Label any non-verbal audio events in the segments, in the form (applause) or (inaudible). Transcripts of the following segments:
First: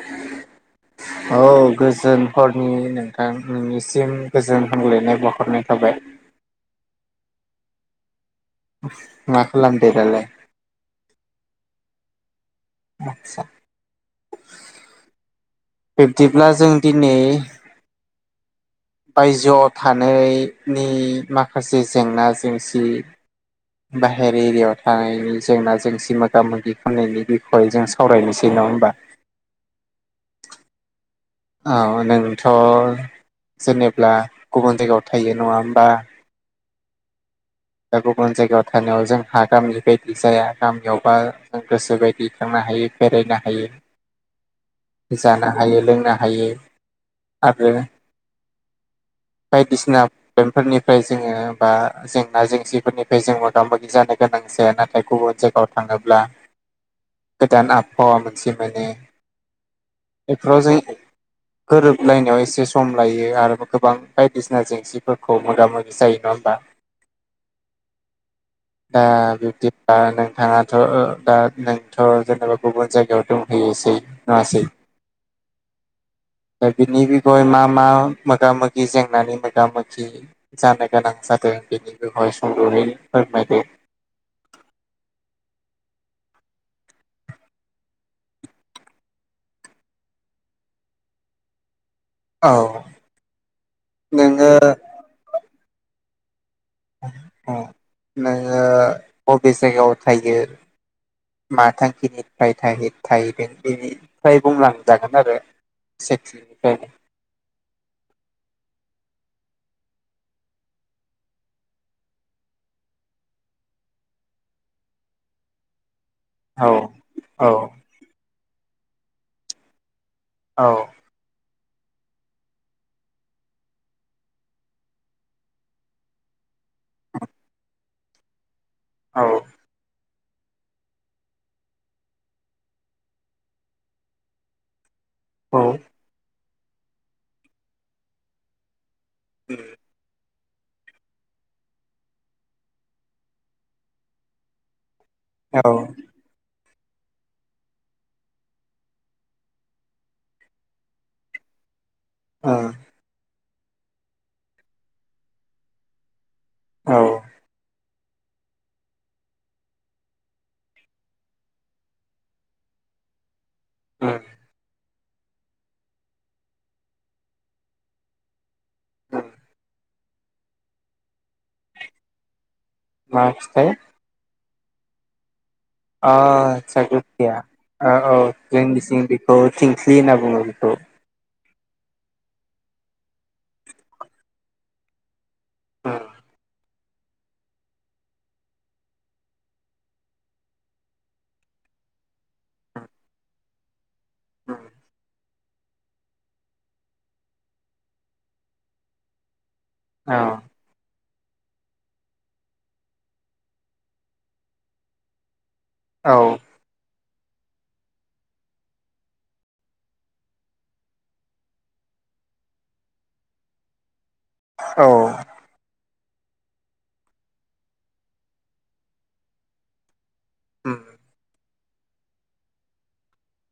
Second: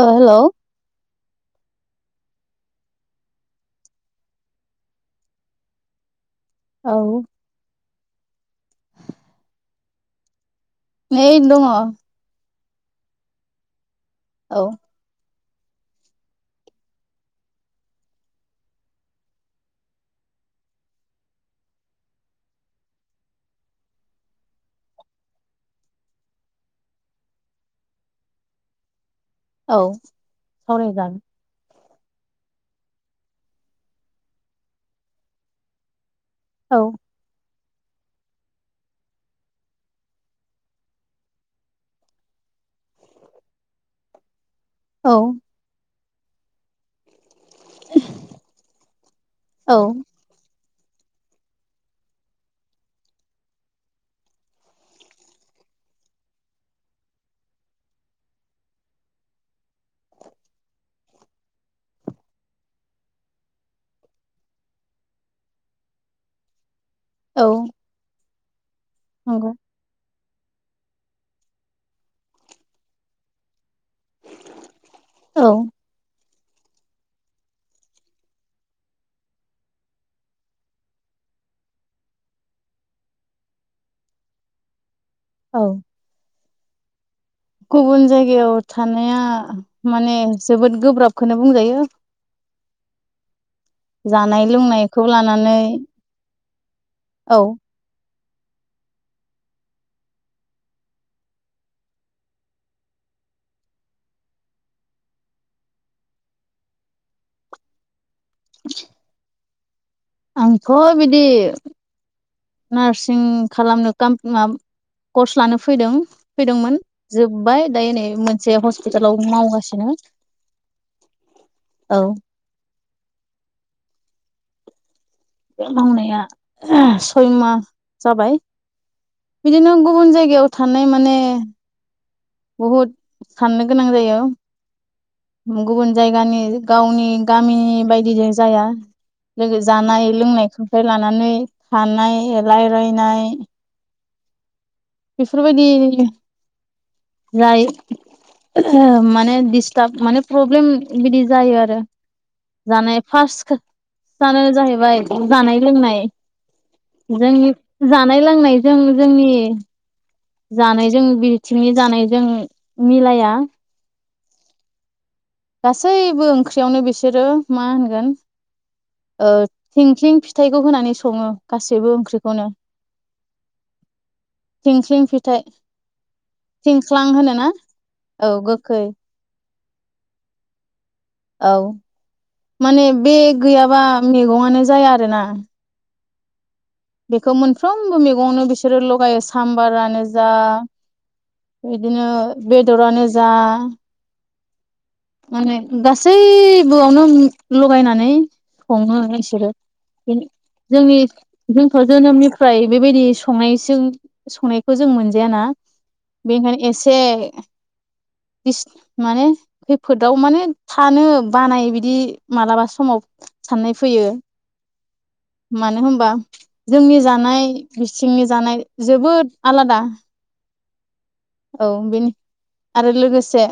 ओ हेलौ औ गोजोन। हरनि नोंथां नोंनिसिम गोजोन हामगलायनाय बावहरनाय थाबाय औ। दे रालाय। नै दङ। बाखसा। औ। बिब्दिब्ला जों दिनै। बायजोआव थानैनि माखासे जेंना जेंसि। बाहेर एरियायाव थानायनि जेंना जेंसि मोगा मोगि खालामनायनि बिखय जों सावरायनोसै। नङा होमबा। औ सावरायजागोन। औ नोंथ' जेनेब्ला गुबुन जायगायाव थायो नङा होमबा? औ। दा गुबुन जायगायाव थानायाव जोंहा गामि बायदि जाया गामियावबा जों गोसो बायदि थानो हायो। हायो बेरायनो हायो औ जानो हायो लोंनो हायो। आरो औ बायदिसिना बे। फोरनिफ्राय जोङो बा जों। बा जेंसिफोरनिफ्राय जों मोगा मोगि जानो गोनां जाया नाथाय गुबुन जायगायाव थाङोब्ला। गोदान आबहावा मोनसे मोनो बेफोराव जों। गोरोबलायनायाव एसे सम लायो आरो गोबां बायदिसिना जेंसिफोरखौ मोगा मोगि जायो नं बा। औ। दा बि। नंगौ थाङाथ' दा नोंथ' जेनेबा गुबुन जायगायाव दंहैयोसै नंआसै। औ दा बिनि बिखय मा मा मोगा मोगि जेंनानि मोगा मोगि जानो गोनां जादों बेनि बिखय सुंद'यै फोरमाय । औ। गुबुन जायगायाव थानाया माने जोबोद गोब्राबखौनो बुंजायो। औ जानाय नोङो लोंनायखौ लानानै औ उम नोङो बबे जायगायाव थायो मा थांखिनिफ्राय थाहै थाहैदों बेनिफ्राय बुंलांजागोन आरो। सेथि फ्राय (inaudible) आंथ' बिदि नार् सिंखालामनो काम मा कर्स लानो फैदों फैदोंमोन औ जोब्बाय दायो नै मोनसे हस्पिटालाव मावगासिनो। औ औ बे मावनाया सय माह जाबाय। बिदिनो गुबुन जायगायाव थानाय माने बहुद साननो गोनां जायो औ गुबुन जायगानि गावनि गामिनि बायदिजों जाया लोगो जानाय लोंनाय संफ्राय लानानै थानाय लायरायनाय औ बेफोरबायदि लाय माने दिस्टाब माने प्रब्लेम बिदि जायो आरो। जानाय फास्टखो सानो जाहैबाय जानाय लोंनाय। औ जोंनि जानाय लोंनायजों जोंनि जानायजों बिथिंनि जानायजों मिलाया। (unintelligible) गासैबो ओंख्रियावनो बिसोरो मा होनगोन ओ थिंख्लिं फिथाइखौ होनानै सङो गासैबो ओंख्रिखौनो। मा फिथाइ? थिंख्लिं फिथाइ। अ आदसा थिंख्लां गोखैया होनोना ओ औ जोंनिथिं बेखौ थिंख्लि होनना बुङो बिखौ। औ माने बे गैयाबा मैगङानो जाया आरोना। उम बेखौ मोनफ्रोमबो मैगंआवनो बिसोरो लगायो साम्बारानो जा बिदिनो बेदरानो जा उम माने गासैबोयावनो उम लगायनानै सङो इसोरो। औ (unintelligible) जोंनि जोंथ' जोनोमनिफ्राय बेबायदि संनाय जों संनायखौ जों मोनजायाना औ बेखायनो एसे इस्ट माने खैफोदाव माने थानो बानाय बिदि मालाबा समाव साननाय फैयो। औ मानो होमबा? जोंनि जानाय बिसथिंनि जानाय जोबोद आलादा। उम औ बेनि आरो लोगोसे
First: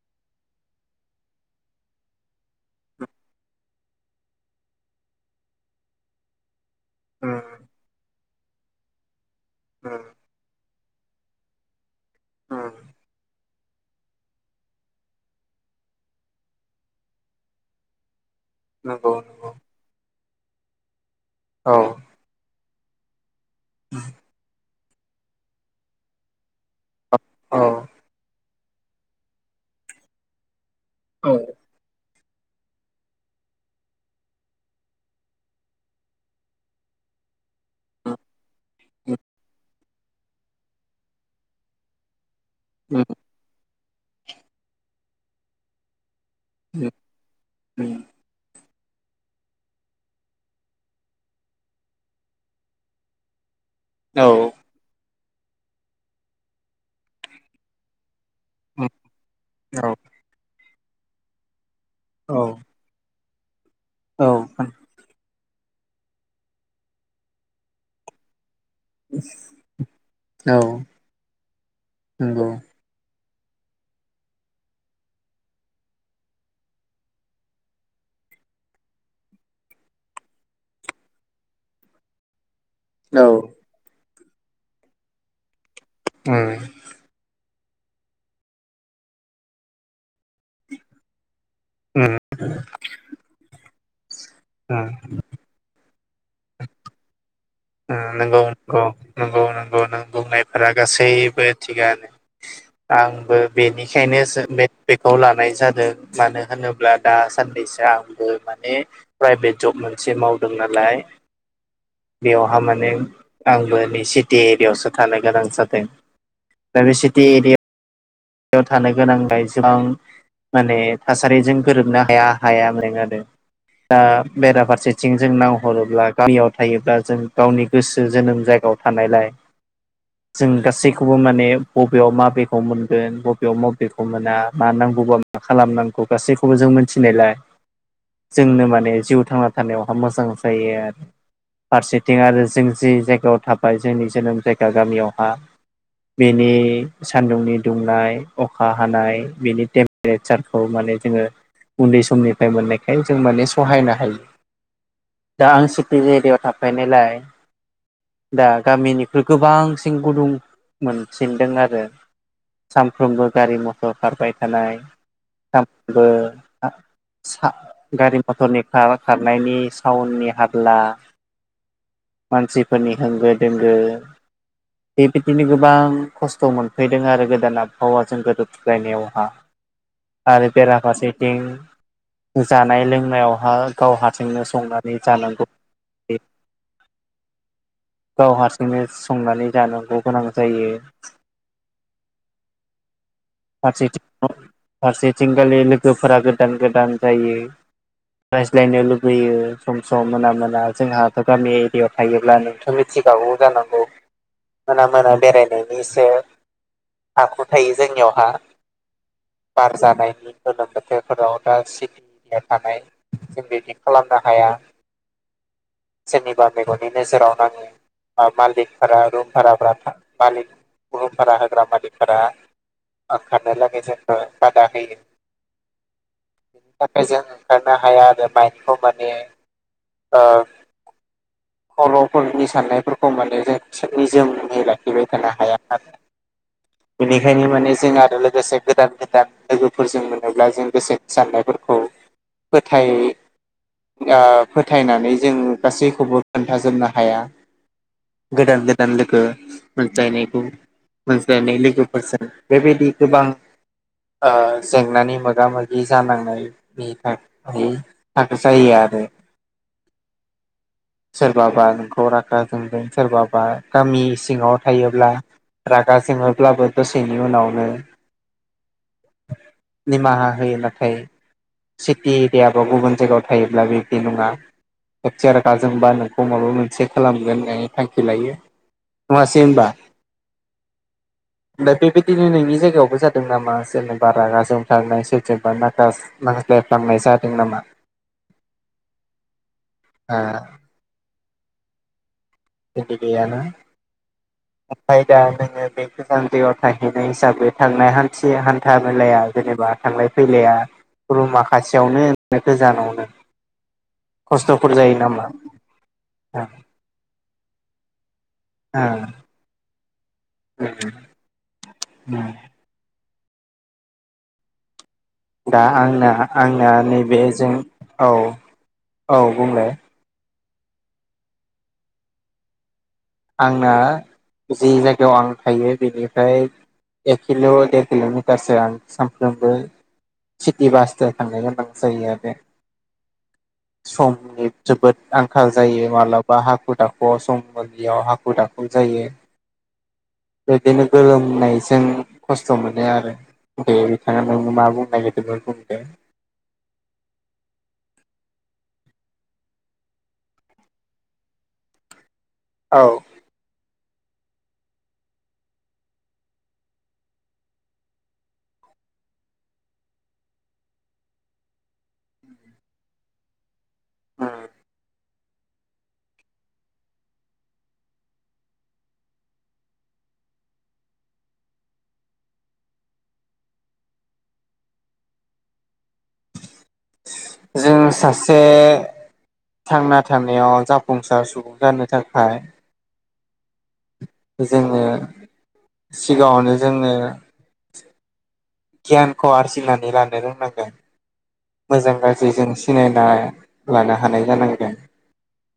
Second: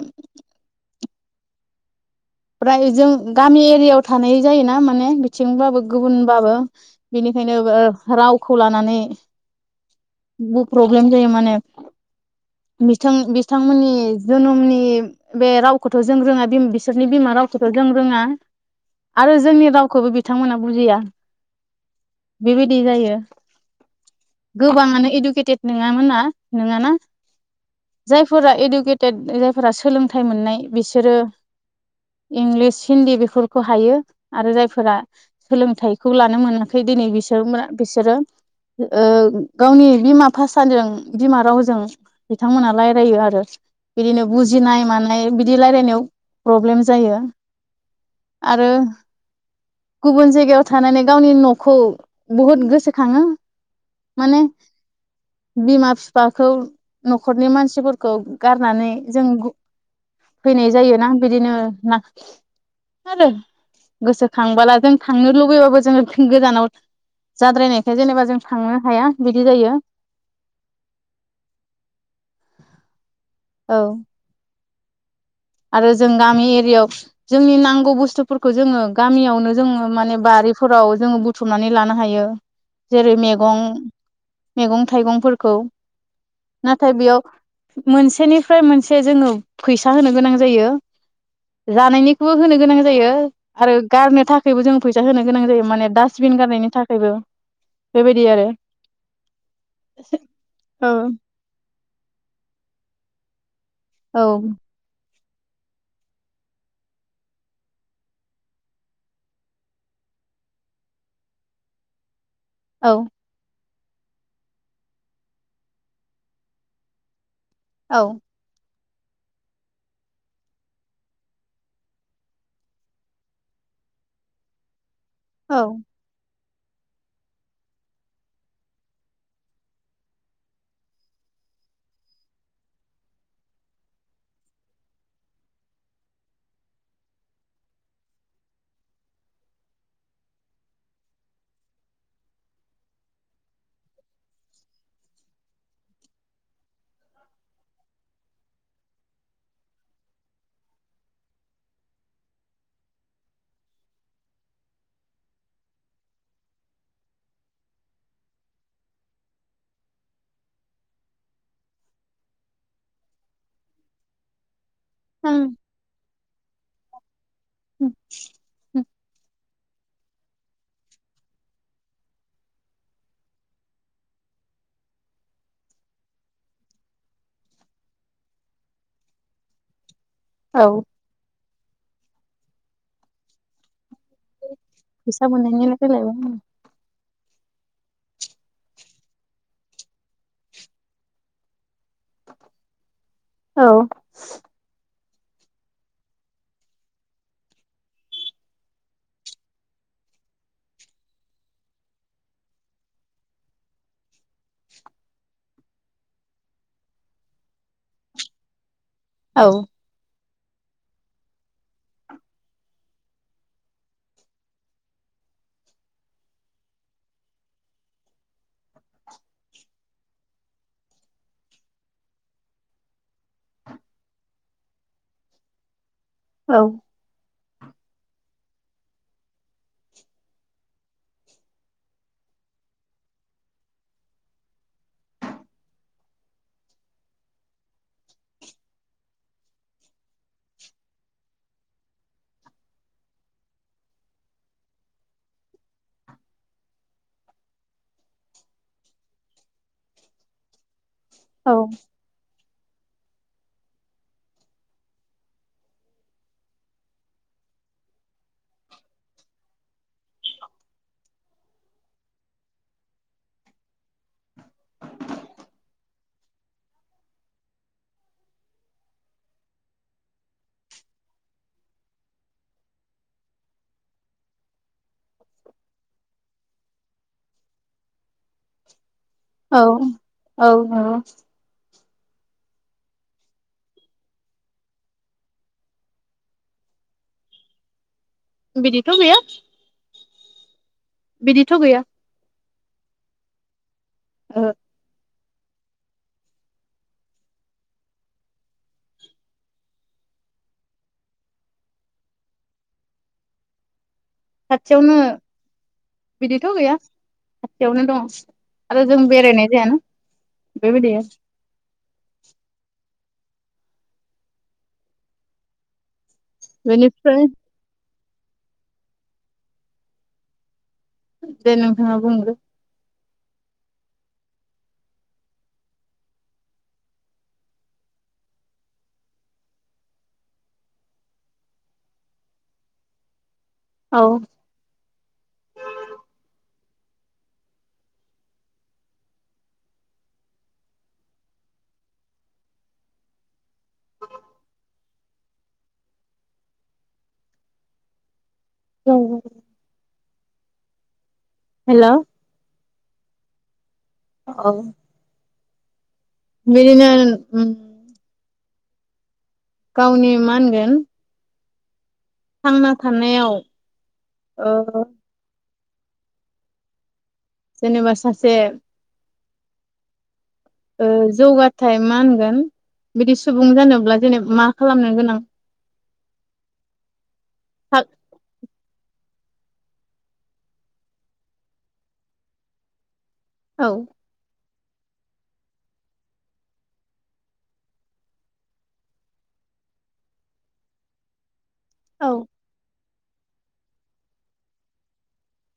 प्राय जों गामि एरियायाव थानाय जायोना माने बिथिंबाबो गुबुनबाबो बेनिखायनो ओ रावखौ लानानै बो प्रब्लेम जायो माने। उम बिथां बिथांमोननि जोनोमनि बे रावखौथ' जों रोङा बिम बिसोरनि बिमा रावखौथ' जों जों रोङा नंगौ आरो नंगौ जोंनि रावखौबो बिथांमोना बुजिया औ बेबायदि जायो। (inaudible) गोबाङानो इडुकेटेड नङामोन ना नोङाना औ जायफोरा इडु इुकेटेद जायफोरा सोलोंथाइ मोननाय बिसोरो औ इंलिस हिन्दी बेफोरखौ हायो आरो जायफोरा सोलोंथाइखौ लानो मोनाखै दिनै बिसोर (unintelligible) उम बिसोरो ओ गावनि बिमा भाषाजों बिमा रावजों बिथांमोना उम रायलायो आरो। बिदिनो बुजिनाय मानाय बिदि रायलायनायाव प्रब्लेम जायो। उम आरो गुबुन जायगायाव थानानै गावनि न'खौ बहुद गोसोखाङो औ। माने बिमा बिफाखौ न'खरनि मानसिफोरखौ गारनानै जों गु औ फैनाय जायोना बिदिनो ना औ आरो। औ नंगौ गोसोखांबोला जों थांनो लुबैबाबो जोङो गोजानाव जाद्रायनायखाय जेनेबा जों थांनो हाया बिदि जायो। औ। औ। आरो जों गामि एरियायाव जोंनि नांगौ बुस्थुफोरखौ जोङो गामियावनो जोङो माने बा बारिफोराव जोङो बुथुमनानै लानो हायो। जेरै उम मेगं मेगं थाइगंफोरखौ, नाथाय बेयाव मोनसेनिफ्राय मोनसे जोङो फैसा होनो गोनां जायो। उम जानायनिखौबो होनो गोनां जायो आरो गारनो नि थाखायबो जों उम फैसा होनो गोनां जायो। माने डास्बिन गारनायनि थाखायबो बेबायदि नंगौ आरो। नंगौ नंगौ नंगौ (unintelligible) गासैबो थिगानो आंबो बेनिखायनो औ (unintelligible) खौ लानाय जादों मानो होनोब्ला दासान्दिसो आंबो माने प्राइभेट जब मोनसे मोनसे मावदों नालाय बेयावहा औ माने आंबो नै सिटि एरियायावसो थानो गोनां जादों दा बे सिटि एरिया औ थानो गोनांखाय गोबां माने थासारिजों गोरोबनो हाया हाया मोनो आरो। दा बेराफारसेथिं जों औ नाहरोब्ला गामियाव थायोब्ला जों गावनि गोसो जोनोम जायगायाव थानायलाय जों गासैखौबो माने बबेयाव माबेखौ मोन मोनगोन बबेयाव मबेखौ मोना मा नांगौबा मा खालामनांगौ गासैखौबो जों मिथिनायलाय जोंनो माने जिउ थांना थानायावहा मोजां जायो आरो। फारसेथिं आरो जों जि जायगायाव थाबाय जोंनि जोनोम जायगा गामियावहा बेनि सान्दुंनि दुंनाय, अखा हानाय बिनि टेम्पारेसारखौ माने जोङो उन्दै समनिफ्राय मोननायखाय जों माने सहायनो हायो। दा आं सिटि एरियायाव थाफैनायलाय दा गामिनिख्रुइ गोबांसिन गुदुं मोनसिनदों आरो। सानफ्रोमबो गारि मथर खारबाय थानाय ओं सामफ्राबो-सा-सा गारि मथरनि खा-खारनायनि टाउननि हारला मानसिफोरनि होंगो दोंगो बेबायदिनो गोबां खस्थ' मोनफैदों आरो गो गोदान आबहावाजों गोरोबलायनायावहा आरो औ बेराफारसेथिं जानाय लोंनायावहा गाव हारथिंनो संनानै फैसा जानांगौ। मोननायनि रायलायबाय गाव हारसिंनो संनानै जानांगौ गोनां जायो। औ फारसेथिं फारसेथिंखालि लोगोफोरा गोदान गोदान जायो। रायज्लायनो लुबैयो सम सम मोना मोना जोंहाथ' गामि एरियायाव थायोब्ला नोंथ' मिथि मिथिखागौ जानांगौ मोना मोना बेरायनायनि इसे हाखु थायो जोंनियावहा औ बार जानायनि गोलोम बोथोरफोराव दा सिटि एरिया थानाय जों बिदि खालामनो हाया। सोरनिबा मेगननि नोजोराव नाङो। बा मालिकफोरा रुम भारा मा रुम भारा होग्रा मालिकफोरा ओंखारनाय लागै जोंखौ बादा होयो। औ बेनि थाखाय जोंङो थारनो हाया आरो माइन्डखौ माने ओ खर'फोरनि सान्नायफोरखौ माने जों सोरनि जोम मुै लाखिबाय थानो हाया आरो। बेनिखायनो माने जों आरो लोगोसे गोदान गोदान लोगोफोरजों मोनोब्ला जों गोसो साननाय फोरखौ फोथायनानै जों गासैखौबो खोनथाजोबनो हाया गोदान गोदान लोगो मोनज्लायनायखौ औ मोनसेनै लोगोफोर बेबायदि गोबां जेंनानि मोगा मोगि जानांनाय बे थाखाय थाखो जायो आरो। (unintelligible) सोरबाबा नोंखौ रागा जोंदों सोरबाबा गामि सिङाव थायोब्ला रागा जोङोब्लाबो दसेनि उनावनो निमाहा होयो नाथाय सिटि एरियाबो गुबुन जायगायाव थायोब्ला बेबदि नङा खेथि आरो गाज्रि जोंबा नोंखौ माबा मोनसे खालामगोन होननानै थांखि लायो। औ नङासैहोनबा? औ नंगौ दा बेबादि बिदिनो नोंनि जायगायावबो जादों नामा? जेनेबा रागा जोंफ्लांनाय सोरजोंबा नांज्लायफांनाय। जादों नामा? बिदिथ गैया। हा? बिदिथ' गैया। एदि गैयाना? औ। ओमफ्राय दा जोङो बे गोजान दैआव थांहैनाय हिसाबै थांनाय हान्था मेलाया जेनेबा थांनाय फैलाया रुम माखासेयावनो गोजानावनो खस्थ'फोर खाथियावनो जायो नामा बिदिथ' गैया खाथियावनो दं ओ आरो जों बेरायनाय जायाना बेबायदि आरो उम। दा आंना आंना नैबे बेनिफ्राय जों औ औ बुंलाय दे नोंथाङा बुंग्रो आंना जि जायगायाव आं थायो बेनिफ्राय एक किल' देर किल' मिटारसो आं सानफ्रोमबो सिटि बासजों थांनो गोनां जायो आरो । बे औ समनि जोबोद आंखाल जायो। मालाबा हाखु दाखुआव समफोर लियाव हाखु दाखु जायो। बिदिनो गोलोमनायजों खस्थ' मोनो आरो। दे बिथाङा मा बुंनो नागिरदोंमोन बुं दे। औ। हेल' औ। औ। बिदिनो गावनि मा होनगोन? थांना थानायाव ओ सोरनिबा सासे जौगाथाय मा होनगोन बिदि सुबुं जानोब्ला जेनेब मा खालामनो गोनां जों औ सासे थांना थानायाव जाफुंसार सुबुं जानो थाखाय औ जोङो सिगाङावनो जोङो गियानखौ आरजिनानै लानो रोंनांगोन मोजां औ गाज्रि जों सिनाय लानो हानाय जानांगोन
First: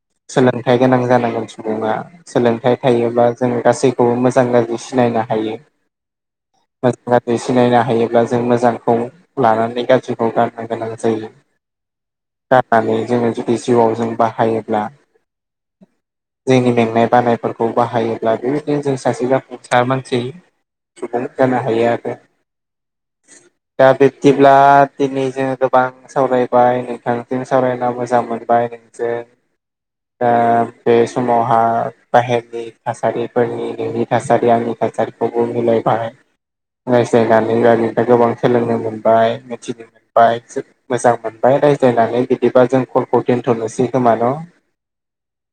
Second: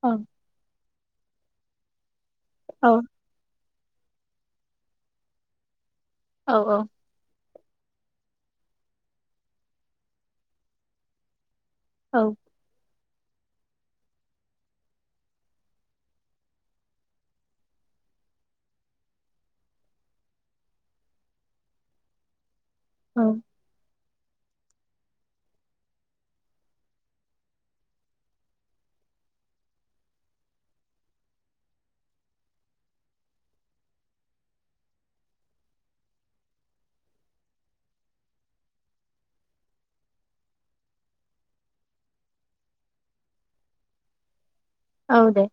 औ सोलोंथाइ गोनां जानांगोन सुबुङा सोलोंथाइ औ थायोबा जोङो गासैखौबो मोजां गाज्रि सिनायनो हायो औ मोजां गाज्रि सिनायनो हायोब्ला जों मोजांखौ लानानै गाज्रिखौ गार गोनां जायो औ जानानै (inaudible) जोङो जुदि जिउआव जों बाहायोब्ला जोंनि मेंनाय बानायफोरखौ बाहायोब्ला बेबायदिनो जों सासे जाफुंसार मानसि सुबुं जानो हायो आरो औ दा बिब्दिब्ला दिनै जों गोबां सावरायबाय नोंथांजों सावरायना मोजां मोनबाय नोंजों दा बे समावहा बाहेरनि थासारिफोरनि ननि थासारि आंनि (unintelligible) रायज्लायनानै (unintelligible) गोबां सोलोंनो मोनबाय मिथिनो मोन बाय जोब मोजां मोनबाय रायज्लायनानै बिदिबा जों कलखौ दोनथ'नोसै खोमान' औ दे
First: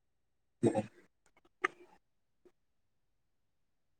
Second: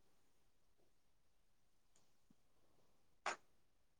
(inaudible)